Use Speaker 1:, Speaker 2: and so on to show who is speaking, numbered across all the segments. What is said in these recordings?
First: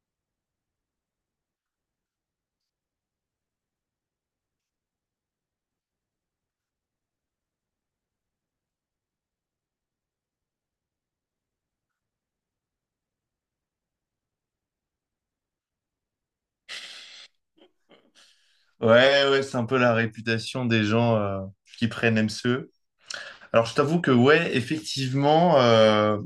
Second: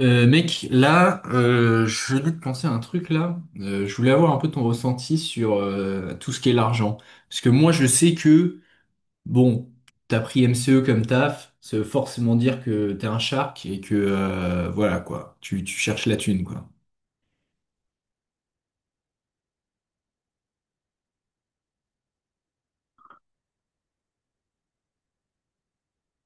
Speaker 1: Mec, là, je venais de penser à un truc là. Je voulais avoir un peu ton ressenti sur tout ce qui est l'argent. Parce que moi, je sais que, bon, t'as pris MCE comme taf, ça veut forcément dire que t'es un shark et que, voilà, quoi, tu cherches la thune, quoi.
Speaker 2: Ouais, ouais, c'est un peu la réputation des gens qui prennent MCE. Alors, je t'avoue que, ouais, effectivement,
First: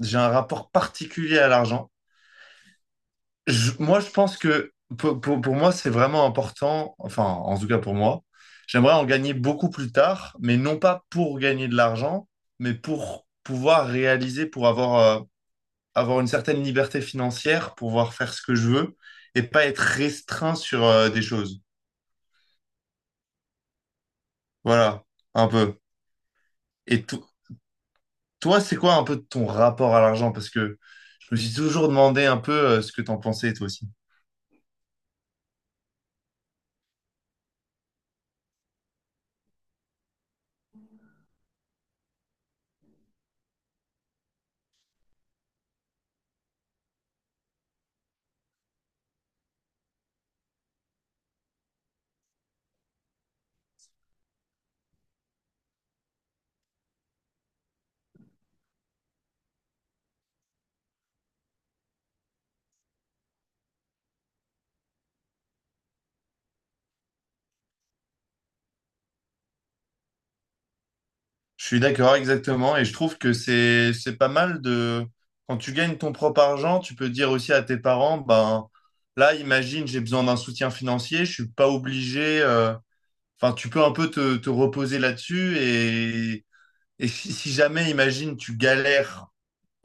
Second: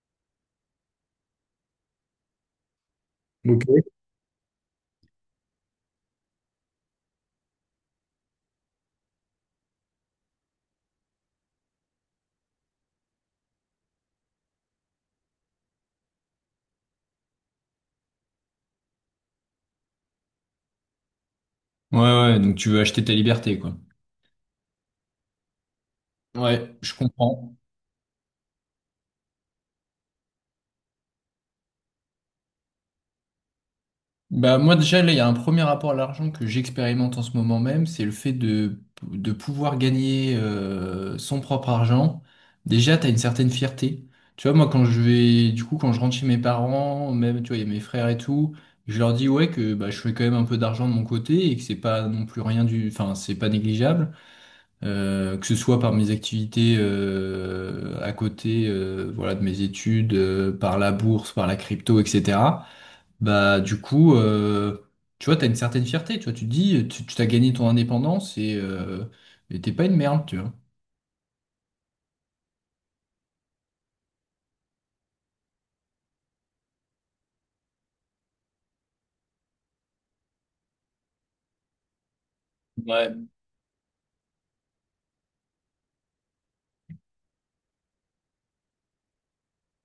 Speaker 2: j'ai un rapport particulier à l'argent.
Speaker 1: Ok.
Speaker 2: Moi, je pense que pour moi, c'est vraiment important, enfin, en tout cas pour moi, j'aimerais en gagner beaucoup plus tard, mais non pas pour gagner de l'argent, mais pour pouvoir réaliser, pour avoir, avoir une certaine liberté financière, pouvoir faire ce que je veux et pas être restreint sur, des choses.
Speaker 1: Ouais, ouais, donc tu veux acheter ta liberté, quoi.
Speaker 2: Voilà, un peu.
Speaker 1: Ouais, je
Speaker 2: Et, to-
Speaker 1: comprends.
Speaker 2: Toi, c'est quoi un peu ton rapport à l'argent? Parce que je me suis toujours demandé un peu ce que t'en pensais toi aussi.
Speaker 1: Bah, moi déjà, là, il y a un premier rapport à l'argent que j'expérimente en ce moment même, c'est le fait de pouvoir gagner son propre argent. Déjà, tu as une certaine fierté. Tu vois, moi, quand je vais, du coup, quand je rentre chez mes parents, même, tu vois, il y a mes frères et tout, je leur dis, ouais, que bah, je fais quand même un peu d'argent de mon côté et que c'est pas non plus rien du, enfin, c'est pas négligeable. Que ce soit par mes activités à côté, voilà, de mes études, par la bourse, par la crypto, etc. Bah, du coup, tu vois, t'as une certaine fierté, tu vois, tu te dis, tu t'as gagné ton indépendance et t'es pas une merde, tu vois.
Speaker 2: Je suis d'accord exactement et je trouve que c'est pas mal de quand tu gagnes ton propre argent, tu peux dire aussi à tes parents, ben là, imagine, j'ai besoin d'un soutien financier, je suis pas obligé.
Speaker 1: Ouais.
Speaker 2: Enfin, tu peux un peu te reposer là-dessus et si jamais, imagine, tu galères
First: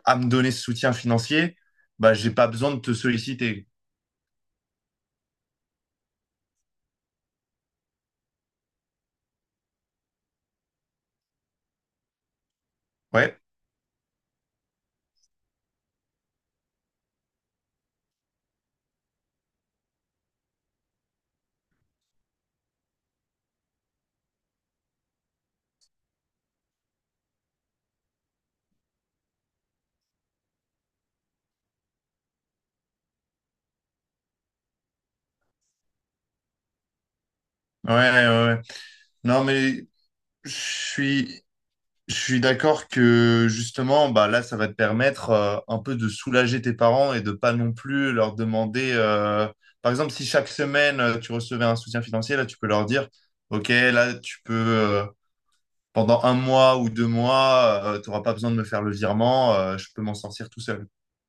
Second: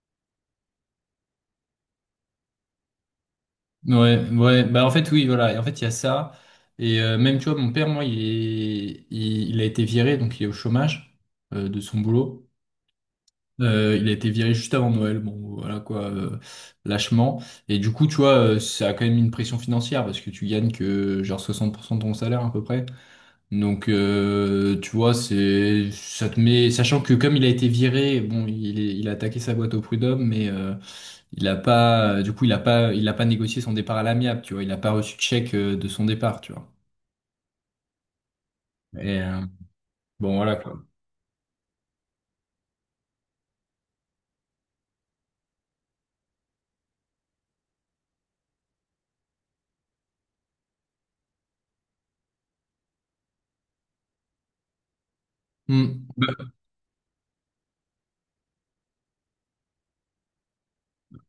Speaker 2: à me donner ce soutien financier, bah j'ai pas besoin de te solliciter.
Speaker 1: Ouais, ouais, bah en fait oui, voilà, et en fait il y a ça, et même tu vois, mon père, moi, il a été viré, donc il est au chômage de son boulot.
Speaker 2: Ouais,
Speaker 1: Il a été viré juste avant Noël, bon, voilà quoi, lâchement, et du coup, tu vois, ça a quand même une pression financière, parce que tu gagnes que genre 60% de ton salaire à peu près. Donc, tu vois, c'est, ça te met, sachant que comme il a été viré, bon, il a attaqué sa boîte au prud'homme, mais il a pas, du coup, il a pas négocié son départ à l'amiable, tu vois, il a pas reçu de chèque de son départ, tu vois.
Speaker 2: ouais, ouais. Ouais.
Speaker 1: Et
Speaker 2: Non, mais
Speaker 1: bon,
Speaker 2: je
Speaker 1: voilà quoi.
Speaker 2: suis, je suis d'accord que justement, bah là, ça va te permettre un peu de soulager tes parents et de pas non plus leur demander. Par exemple, si chaque semaine tu recevais un soutien financier, là, tu peux leur dire, OK, là, tu peux
Speaker 1: Hmm.
Speaker 2: pendant un mois ou deux mois, tu n'auras pas besoin de me faire le virement, je peux m'en sortir tout seul.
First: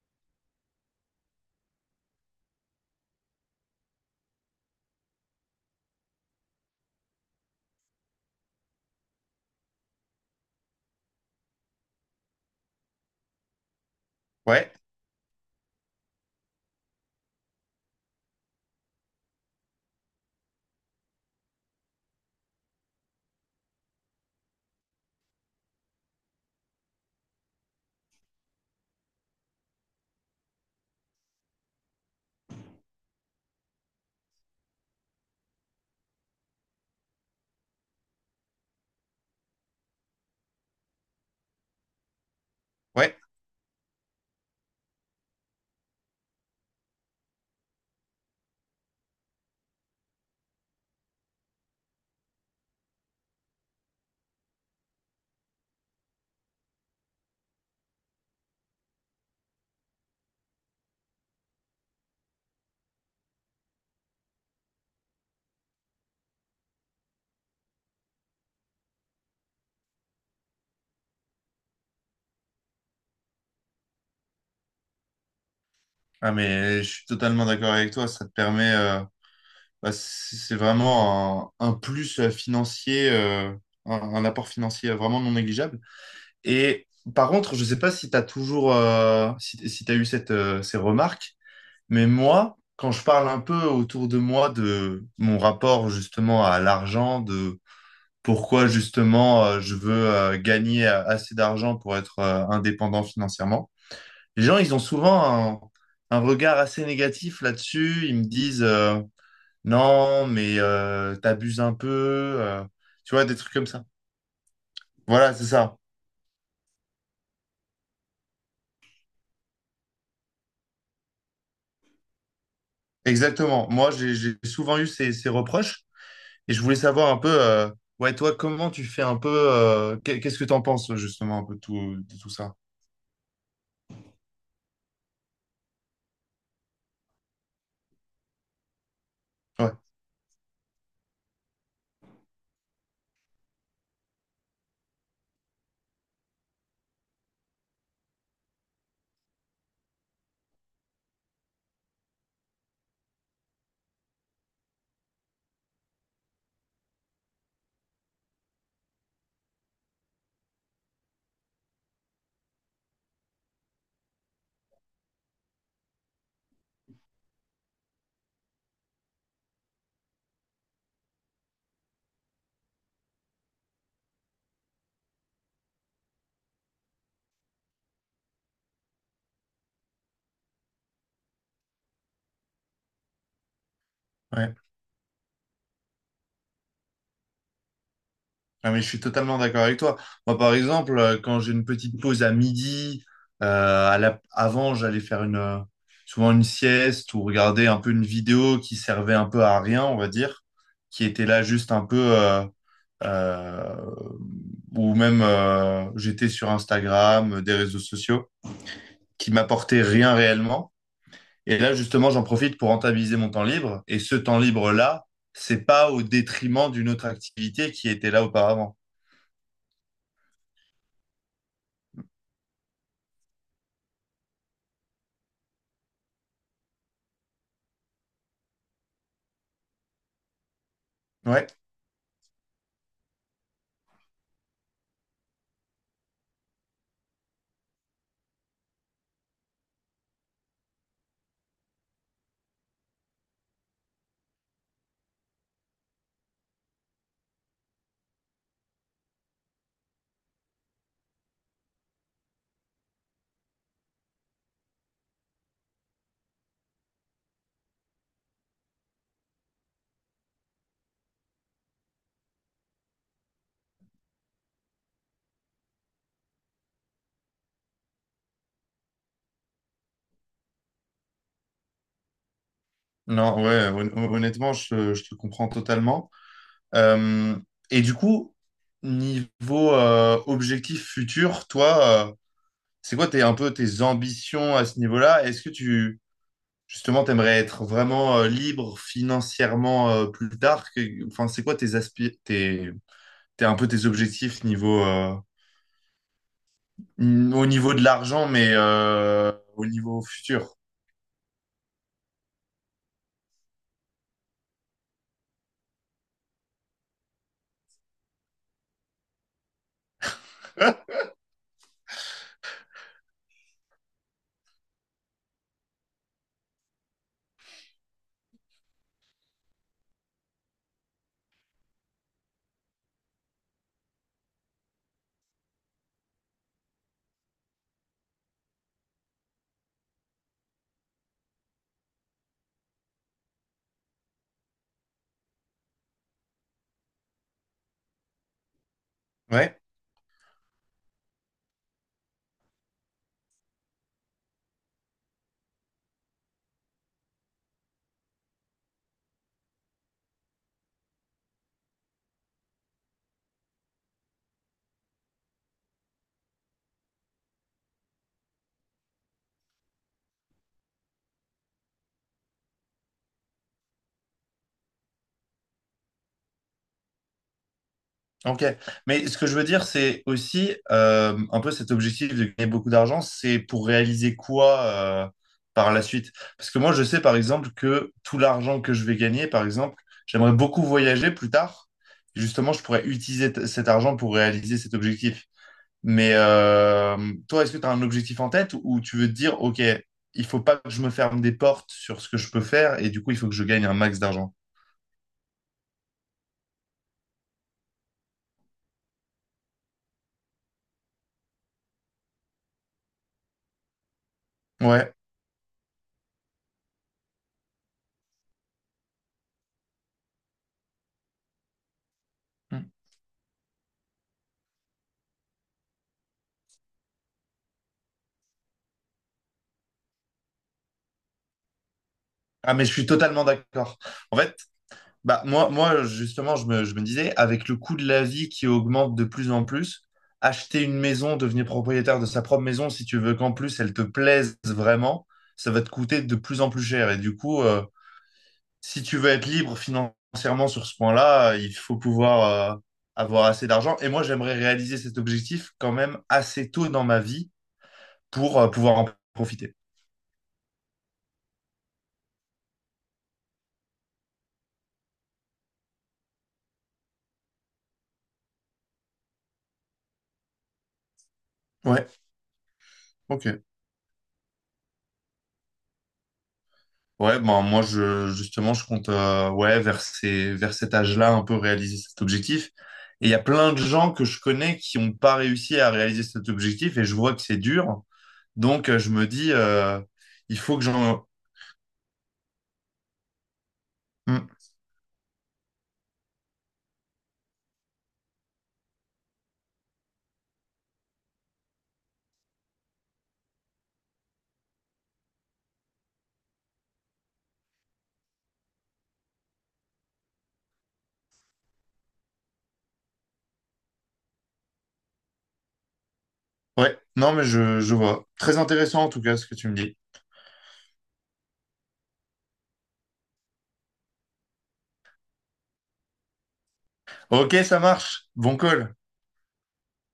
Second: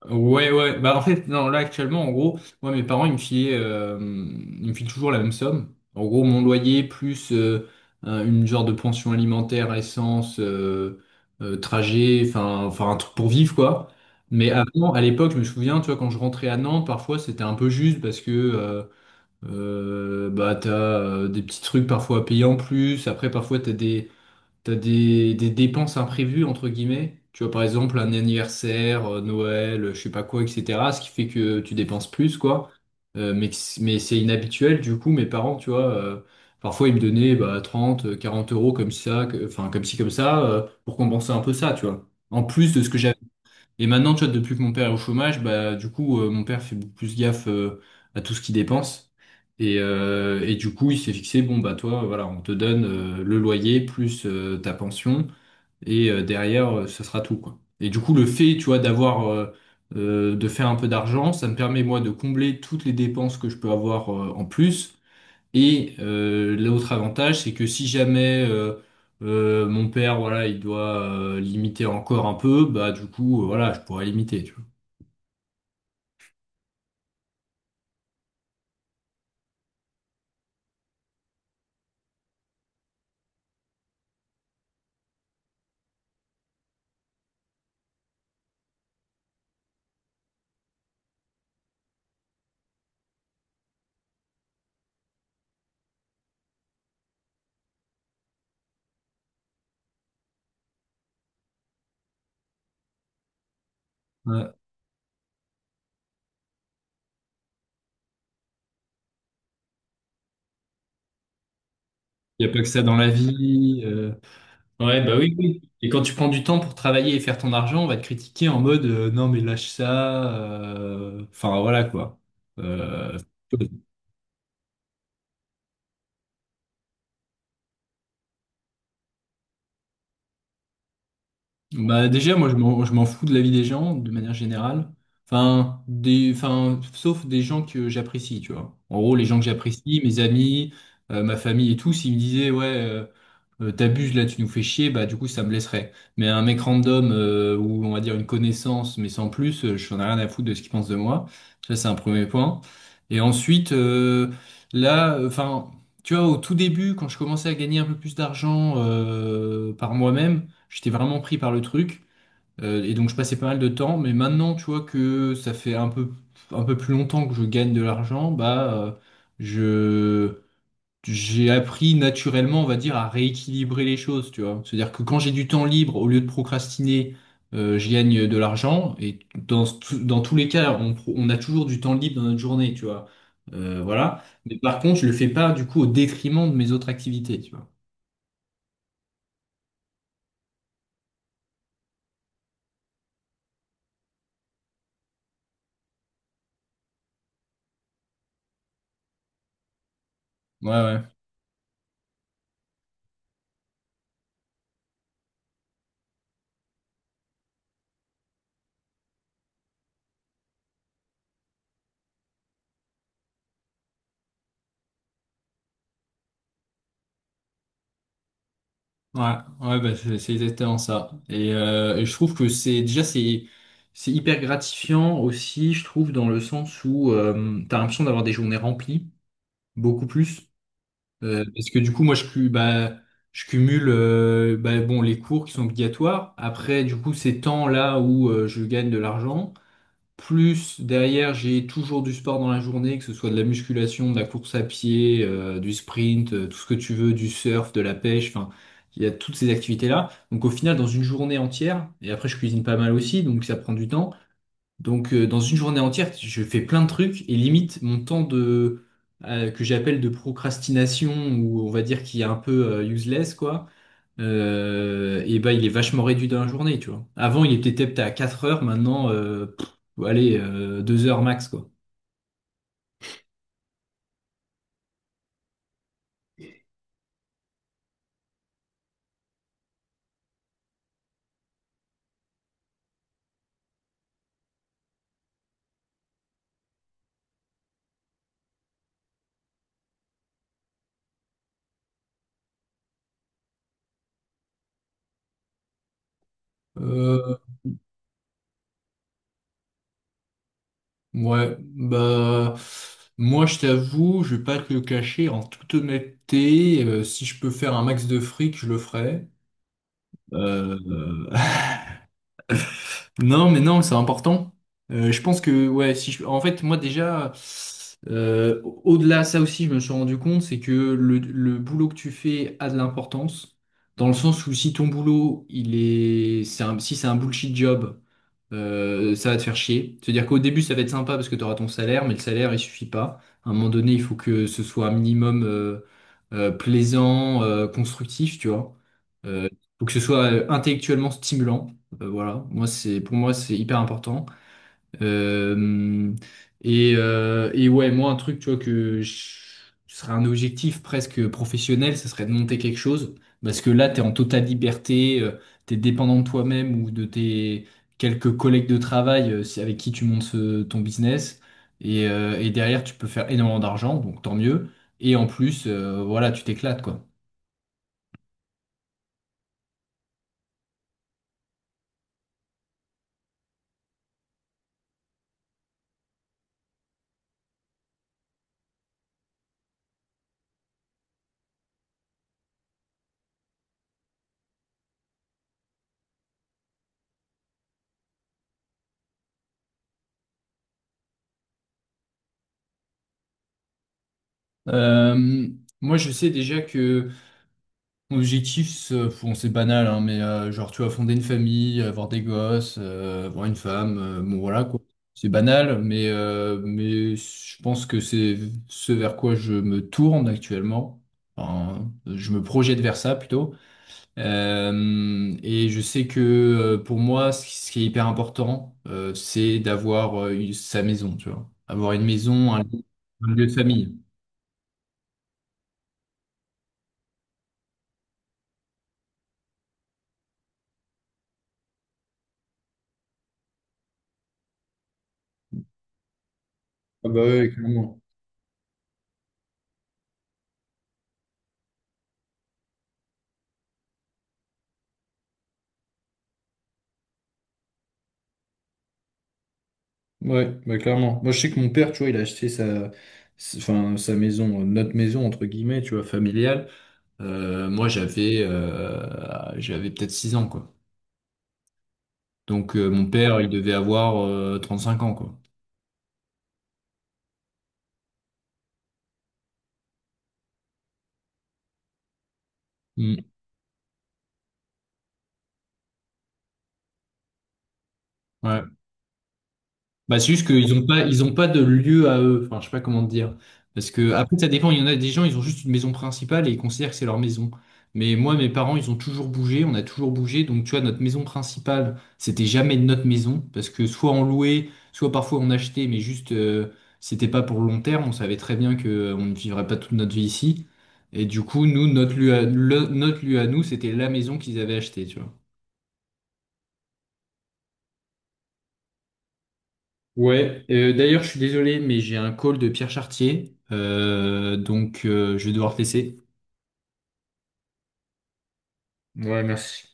Speaker 1: Ouais, ouais. Bah, en fait, non, là, actuellement, en gros, moi, mes parents, ils me filaient, ils me filent toujours la même somme. En gros, mon loyer plus une genre de pension alimentaire, essence, trajet, enfin, enfin, un truc pour vivre, quoi. Mais, ouais,
Speaker 2: Ouais,
Speaker 1: avant, à l'époque, je me souviens, tu vois, quand je rentrais à Nantes, parfois, c'était un peu juste parce que, bah, t'as des petits trucs parfois à payer en plus. Après, parfois, t'as des dépenses imprévues, entre guillemets. Tu vois, par exemple, un anniversaire, Noël, je sais pas quoi, etc. Ce qui fait que tu dépenses plus, quoi. Mais mais c'est inhabituel, du coup, mes parents, tu vois, parfois ils me donnaient bah, 30, 40 € comme ça, enfin, comme ci, comme ça, pour compenser un peu ça, tu vois. En plus de ce que j'avais
Speaker 2: ouais.
Speaker 1: et maintenant, tu vois, depuis que mon père est au chômage, bah du coup, mon père fait beaucoup plus gaffe à tout ce qu'il dépense. Et du coup, il s'est fixé, bon bah toi, voilà, on te donne le loyer plus ta pension, et derrière, ce sera tout, quoi. Et du coup, le fait, tu vois, d'avoir de faire un peu d'argent, ça me permet moi de combler toutes les dépenses que je peux avoir en plus. Et l'autre avantage, c'est que si jamais mon père, voilà, il doit limiter encore un peu, bah du coup, voilà, je pourrais limiter, tu
Speaker 2: Ah, mais je suis totalement d'accord avec toi. Ça te permet, bah, c'est vraiment un plus financier, un apport financier vraiment non négligeable. Et par contre, je sais pas si tu as toujours, si, si tu as eu cette, ces remarques, mais moi, quand je parle un peu autour de moi de mon rapport justement à l'argent, de pourquoi justement je veux gagner assez d'argent pour être indépendant financièrement, les
Speaker 1: vois.
Speaker 2: gens, ils ont souvent un regard assez négatif là-dessus. Ils me disent, non, mais t'abuses un peu,
Speaker 1: Il n'y a pas que ça dans la
Speaker 2: tu vois, des trucs comme
Speaker 1: vie.
Speaker 2: ça.
Speaker 1: Ouais, bah
Speaker 2: Voilà,
Speaker 1: oui,
Speaker 2: c'est
Speaker 1: oui.
Speaker 2: ça.
Speaker 1: Et quand tu prends du temps pour travailler et faire ton argent, on va te critiquer en mode non mais lâche ça. Enfin voilà quoi. Euh,
Speaker 2: Exactement. Moi, j'ai souvent eu ces, ces reproches et je voulais savoir un peu, ouais, toi, comment tu fais un peu, qu'est- qu'est-ce que t'en penses justement un peu
Speaker 1: Bah
Speaker 2: de tout
Speaker 1: déjà, moi
Speaker 2: ça?
Speaker 1: je m'en fous de la vie des gens de manière générale. Enfin, des, enfin, sauf des gens que j'apprécie, tu vois. En gros, les gens que
Speaker 2: Ouais,
Speaker 1: j'apprécie, mes amis, ma famille et tout, s'ils me disaient, ouais, t'abuses là, tu nous fais chier, bah du coup ça me blesserait. Mais un mec random ou on va dire une connaissance, mais sans plus, je n'en ai rien à foutre de ce qu'il pense de moi. Ça c'est un premier point. Et ensuite, là, enfin, tu vois, au tout début, quand je commençais à gagner un peu plus d'argent par moi-même. J'étais vraiment pris par le truc. Et donc je passais pas mal de temps. Mais maintenant, tu vois que ça fait un peu plus longtemps que je gagne de l'argent, bah je j'ai appris naturellement, on va dire, à rééquilibrer les choses, tu vois. C'est-à-dire que quand j'ai du temps libre, au lieu de procrastiner, je gagne de l'argent. Et dans, dans tous les cas, on a toujours du temps libre dans notre journée, tu vois. Voilà.
Speaker 2: ouais.
Speaker 1: Mais par contre, je le fais pas du coup au détriment de mes autres activités, tu vois.
Speaker 2: Ah, mais je suis totalement d'accord avec toi. Moi, par exemple, quand j'ai une petite pause à midi, à la- avant, j'allais faire une, souvent une sieste ou regarder un peu une vidéo qui servait un peu à rien, on va dire,
Speaker 1: Ouais, ouais.
Speaker 2: qui était là juste un peu, euh, ou même j'étais sur Instagram, des réseaux sociaux, qui m'apportait rien réellement. Et là, justement, j'en profite pour rentabiliser mon temps libre. Et ce temps libre-là, c'est pas au détriment d'une autre activité qui était là auparavant.
Speaker 1: Ouais, ouais, bah, c'est exactement ça. Et je trouve que c'est déjà c'est hyper gratifiant aussi, je trouve, dans le sens où t'as l'impression d'avoir des journées remplies, beaucoup plus.
Speaker 2: Ouais,
Speaker 1: Parce que du coup, bah, je cumule bah, bon, les cours qui sont obligatoires. Après, du coup, ces temps-là où je gagne de l'argent. Plus derrière, j'ai toujours du sport dans la journée, que ce soit de la musculation, de la course à pied, du sprint, tout ce que tu veux, du surf, de la pêche, enfin, il y a toutes ces activités-là. Donc au final, dans une journée entière, et après je cuisine pas mal aussi, donc ça prend du temps. Donc dans une journée entière, je fais plein de trucs et limite mon temps de que j'appelle de procrastination ou on va dire qui est un peu useless quoi et bah il est vachement réduit dans la journée, tu vois. Avant, il était peut-être à 4 heures, maintenant, pff, allez, 2 heures max, quoi.
Speaker 2: non, ouais, hon- honnêtement, je te comprends totalement. Euh, et du coup, niveau objectif futur, toi, c'est quoi tes, un peu tes ambitions à ce niveau-là? Est-ce que tu, justement, t'aimerais être vraiment libre financièrement plus tard? Que- enfin, c'est quoi tes aspi- tes, t'es un peu tes objectifs niveau, n-
Speaker 1: Euh,
Speaker 2: au niveau de l'argent, mais au niveau futur.
Speaker 1: ouais, bah, moi je t'avoue, je vais pas te le cacher, en toute honnêteté, si je peux faire un max de fric, je le ferai. Euh, Non, mais non, c'est important. Je pense que, ouais, si je- en fait, moi déjà, au-delà de ça aussi, je me suis rendu compte, c'est que le boulot que tu fais a de l'importance, dans le sens où si ton boulot, il est, si c'est un bullshit job, ça va te faire chier. C'est-à-dire qu'au début, ça va être sympa parce que tu auras ton salaire, mais le salaire, il suffit pas. À un moment donné, il faut que ce soit un minimum plaisant, constructif, tu vois. Euh,
Speaker 2: Ouais.
Speaker 1: faut que ce soit intellectuellement stimulant. Voilà. Moi, c'est, pour moi, c'est hyper important. Euh, et ouais, moi, un truc, tu vois, ce serait un objectif presque professionnel, ce serait de monter quelque chose, parce que là, t'es en totale liberté, t'es dépendant de toi-même ou de tes quelques collègues de travail avec qui tu montes ton business, et derrière, tu peux faire énormément d'argent, donc tant mieux, et en plus, voilà, tu t'éclates, quoi.
Speaker 2: Ok. Mais ce que je veux dire, c'est aussi un peu cet objectif de gagner beaucoup d'argent, c'est pour réaliser quoi euh, par la suite? Parce que moi, je sais par exemple que tout l'argent que je vais gagner, par exemple, j'aimerais beaucoup voyager plus tard. Justement, je pourrais utiliser t- cet argent pour réaliser cet objectif. Mais toi, est-ce que tu as un objectif en tête ou tu veux te dire, OK, il faut pas que je me ferme des portes sur ce que je peux faire et du coup, il faut que je gagne un max d'argent.
Speaker 1: Euh, moi, je sais déjà que... Mon objectif, c'est bon, c'est banal, hein, mais genre, tu vois, fonder une famille, avoir des gosses, avoir une femme, bon, voilà, quoi.
Speaker 2: Ouais.
Speaker 1: C'est banal, mais je pense que c'est ce vers quoi je me tourne actuellement. Enfin, je me
Speaker 2: Mm.
Speaker 1: projette vers ça plutôt. Et je sais que pour moi, ce qui est hyper important, c'est d'avoir sa maison, tu vois. Avoir une maison,
Speaker 2: Ah,
Speaker 1: un,
Speaker 2: mais je
Speaker 1: lieu
Speaker 2: suis totalement
Speaker 1: un lieu de
Speaker 2: d'accord.
Speaker 1: famille.
Speaker 2: En fait, bah, justement, je me disais, avec le coût de la vie qui augmente de plus en plus, acheter une maison, devenir propriétaire de sa propre maison, si tu veux qu'en plus elle te plaise vraiment, ça va te coûter de plus en plus cher. Et
Speaker 1: Ah
Speaker 2: du
Speaker 1: bah
Speaker 2: coup,
Speaker 1: ouais, clairement.
Speaker 2: si tu veux être libre financièrement sur ce point-là, il faut pouvoir avoir assez d'argent. Et moi, j'aimerais réaliser cet objectif quand même assez tôt dans ma vie pour pouvoir en profiter.
Speaker 1: Ouais, bah clairement. Moi, je sais que mon père, tu vois, il a acheté sa, enfin, sa maison, notre maison, entre guillemets, tu vois, familiale. Moi, j'avais peut-être 6 ans, quoi.
Speaker 2: Ouais,
Speaker 1: Donc, mon père,
Speaker 2: ok.
Speaker 1: il devait avoir 5 ans, quoi.
Speaker 2: Ouais, ben moi je justement je compte ouais vers ces vers cet âge-là un peu réaliser cet objectif. Et il y a
Speaker 1: Mm.
Speaker 2: plein de gens que je connais qui n'ont pas réussi à réaliser cet objectif et je vois que c'est dur.
Speaker 1: Ouais.
Speaker 2: Donc je me dis
Speaker 1: Bah, c'est
Speaker 2: il
Speaker 1: juste
Speaker 2: faut que
Speaker 1: qu'ils n'ont pas,
Speaker 2: j'en
Speaker 1: ils ont pas de lieu à eux. Enfin, je sais pas comment te dire. Parce que,
Speaker 2: Hmm.
Speaker 1: après, ça dépend. Il y en a des gens, ils ont juste une maison principale et ils considèrent que c'est leur maison. Mais moi, mes parents, ils ont toujours bougé. On a toujours bougé. Donc, tu vois, notre maison principale, c'était jamais notre maison. Parce que soit on louait, soit parfois on achetait, mais juste, c'était pas pour le long terme. On savait très bien que, on ne vivrait pas toute notre vie ici. Et du coup, nous, notre lieu à nous, c'était la maison qu'ils avaient achetée, tu vois.
Speaker 2: Ouais, non mais je vois. Très intéressant en tout cas ce que tu me dis.
Speaker 1: Ouais, d'ailleurs, je suis désolé, mais j'ai un call de Pierre Chartier, donc je vais devoir te laisser.
Speaker 2: Ok, ça marche. Bon call.
Speaker 1: Ouais, merci.